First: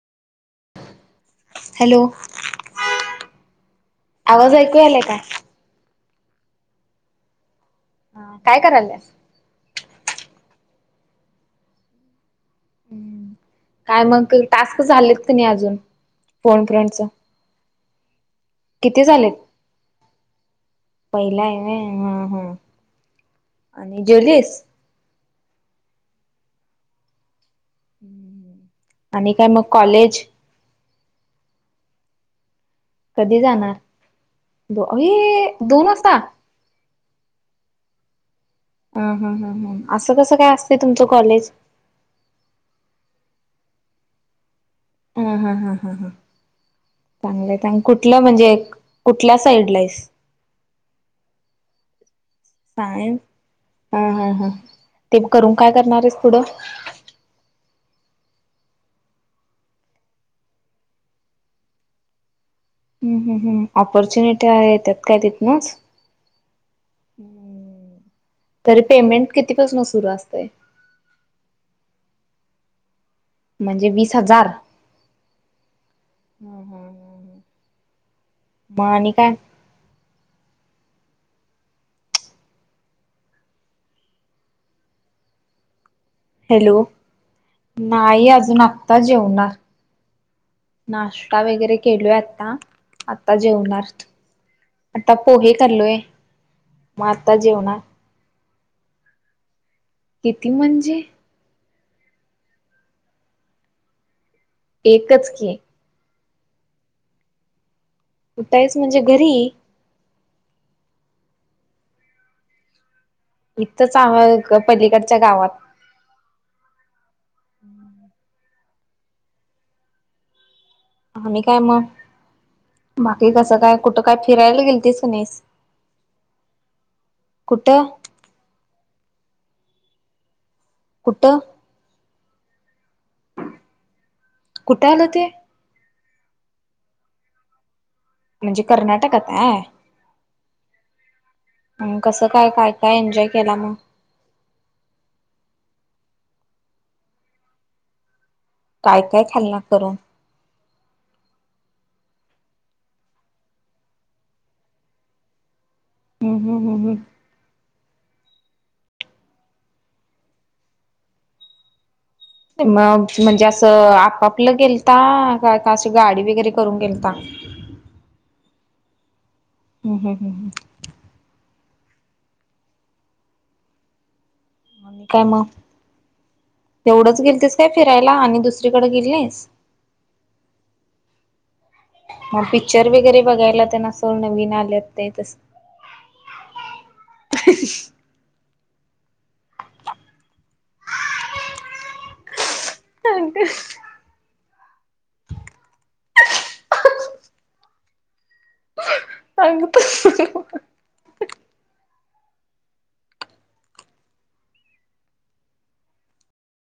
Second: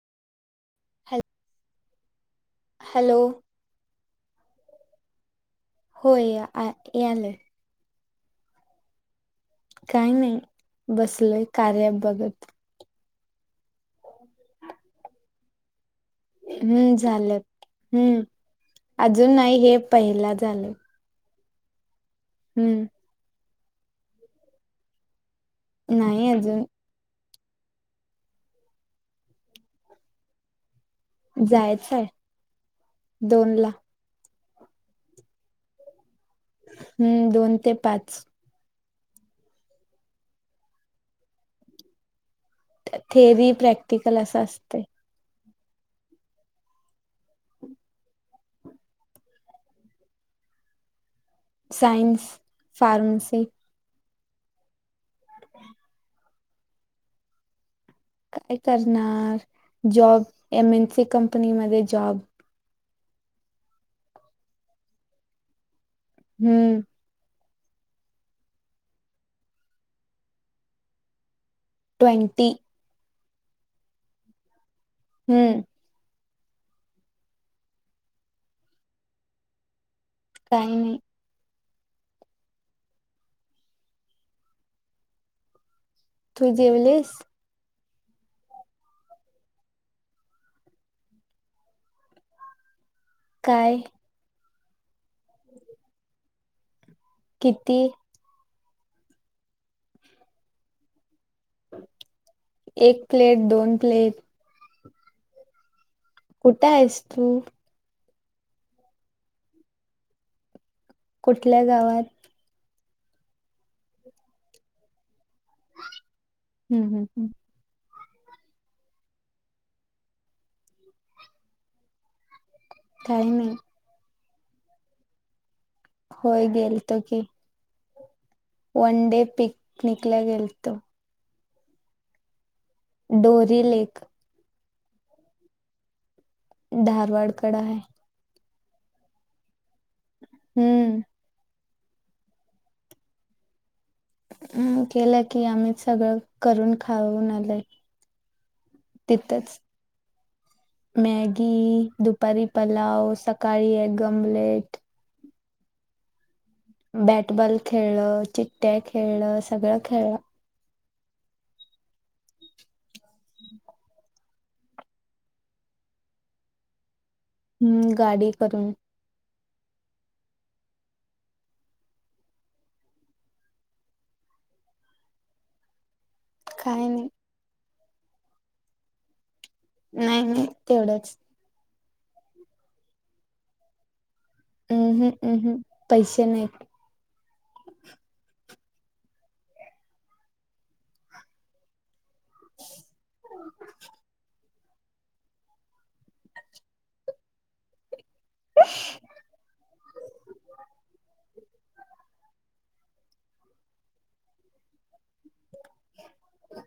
Hello hello आवाज ऐकू आलाय का हो याले हा काय करालस काही नाही बसलय कार्या बघत ् काय मग टास्क झालेत क नाही अजून फोन हम्म फ्रेंडच झालं हम्म किती झालेत? अजून नाही हे पहिला झालं पहिला आहे व्हय हा हा हम्म आणि जेवलीस नाही अजून आणि काय मग कॉलेज जायचय. कधी जाणार हे हे अ दोन वासता. हम्म दोन ते पाच. हा हा ह ह असं कसं काय असते? तुमचं कॉलेज. थेअरी. प्रॅक्टिकल असं असतय. हा हा हा हा... चांगलं आहे. चांगलं कुठलं म्हणजे, कुठल्या साईडला आहेस? सायन्स. Science pharmacy. हा हा हा ते करून काय करणार आहेस? पुढं. काय करणार, job. M N C company मध्ये जॉब. हम् हम् हम्म आपॉर्च्युनिटी येतात काय,? तिथनच. हम्म. तरी पेमेंट कितीपासून सुरू असतय.? ट्वेंटी. म्हणजे वीस हज्जार. हम्म. हम ह ह ह मआणि काय? काही नाही. तु हॅलो जेवलीस.? नाही अजून, आत्ता जेवणार. नाश्ता वगैरे केलोय आत्ता. आता काय जेवणार. आता पोहे खाललोय. म आता किती जेवणार. किती म्हणजे? एक प्लेट, दोन प्लेट. एकच की. कुठ आहेस तू? कुठ हायस म्हणजे? घरी. कुठल्या गावात? इथच आवक पलीकड. हम्म हम्म हम्म. आणि काय म, काही बाकी नाही. कसं काय, कुठं काय, फिरायला गेलतीस का नाहीस? होय गेलतो की. कुठं वन डे पिकनिक ला गेलतो. कुठ? डोरी लेक. कुठे आलं ते? धारवाड कड आहे. म्हणजे कर्नाटकात आय. हम्म. अ कसं काय, काय- काय, एन्जॉय केला मग. हम्. केलं की, आम्ही सगळं करून, खाऊन, आलय. काय काय खाल्ला तिथच करून मॅगी, दुप... परी पलाव, सकाळी एग आमलेट. हम्म हम्म हम्म बॅटबॉल खेळलं, चिट्ट्या खेळलं, सगळं खेळलं. मग म्हणजे असं आपआप.. आपलं गेलता का, अशी गाडी वगैरे करून गेलता? हम्म. गाडी करून. हुं हुं.. काय मग, काय नाही. तेवढंच गेलतेस. ते फिरायला आणि दुसरीकडे गेली नाहीस. नाही नाही तेवढंच. मग पिक्चर वगैरे बघायला तेन अस. कोण नवीन आल्यात अहं ते तस. अहं पैसे नाही [inaudible] आग तस नव्ह [inaudible]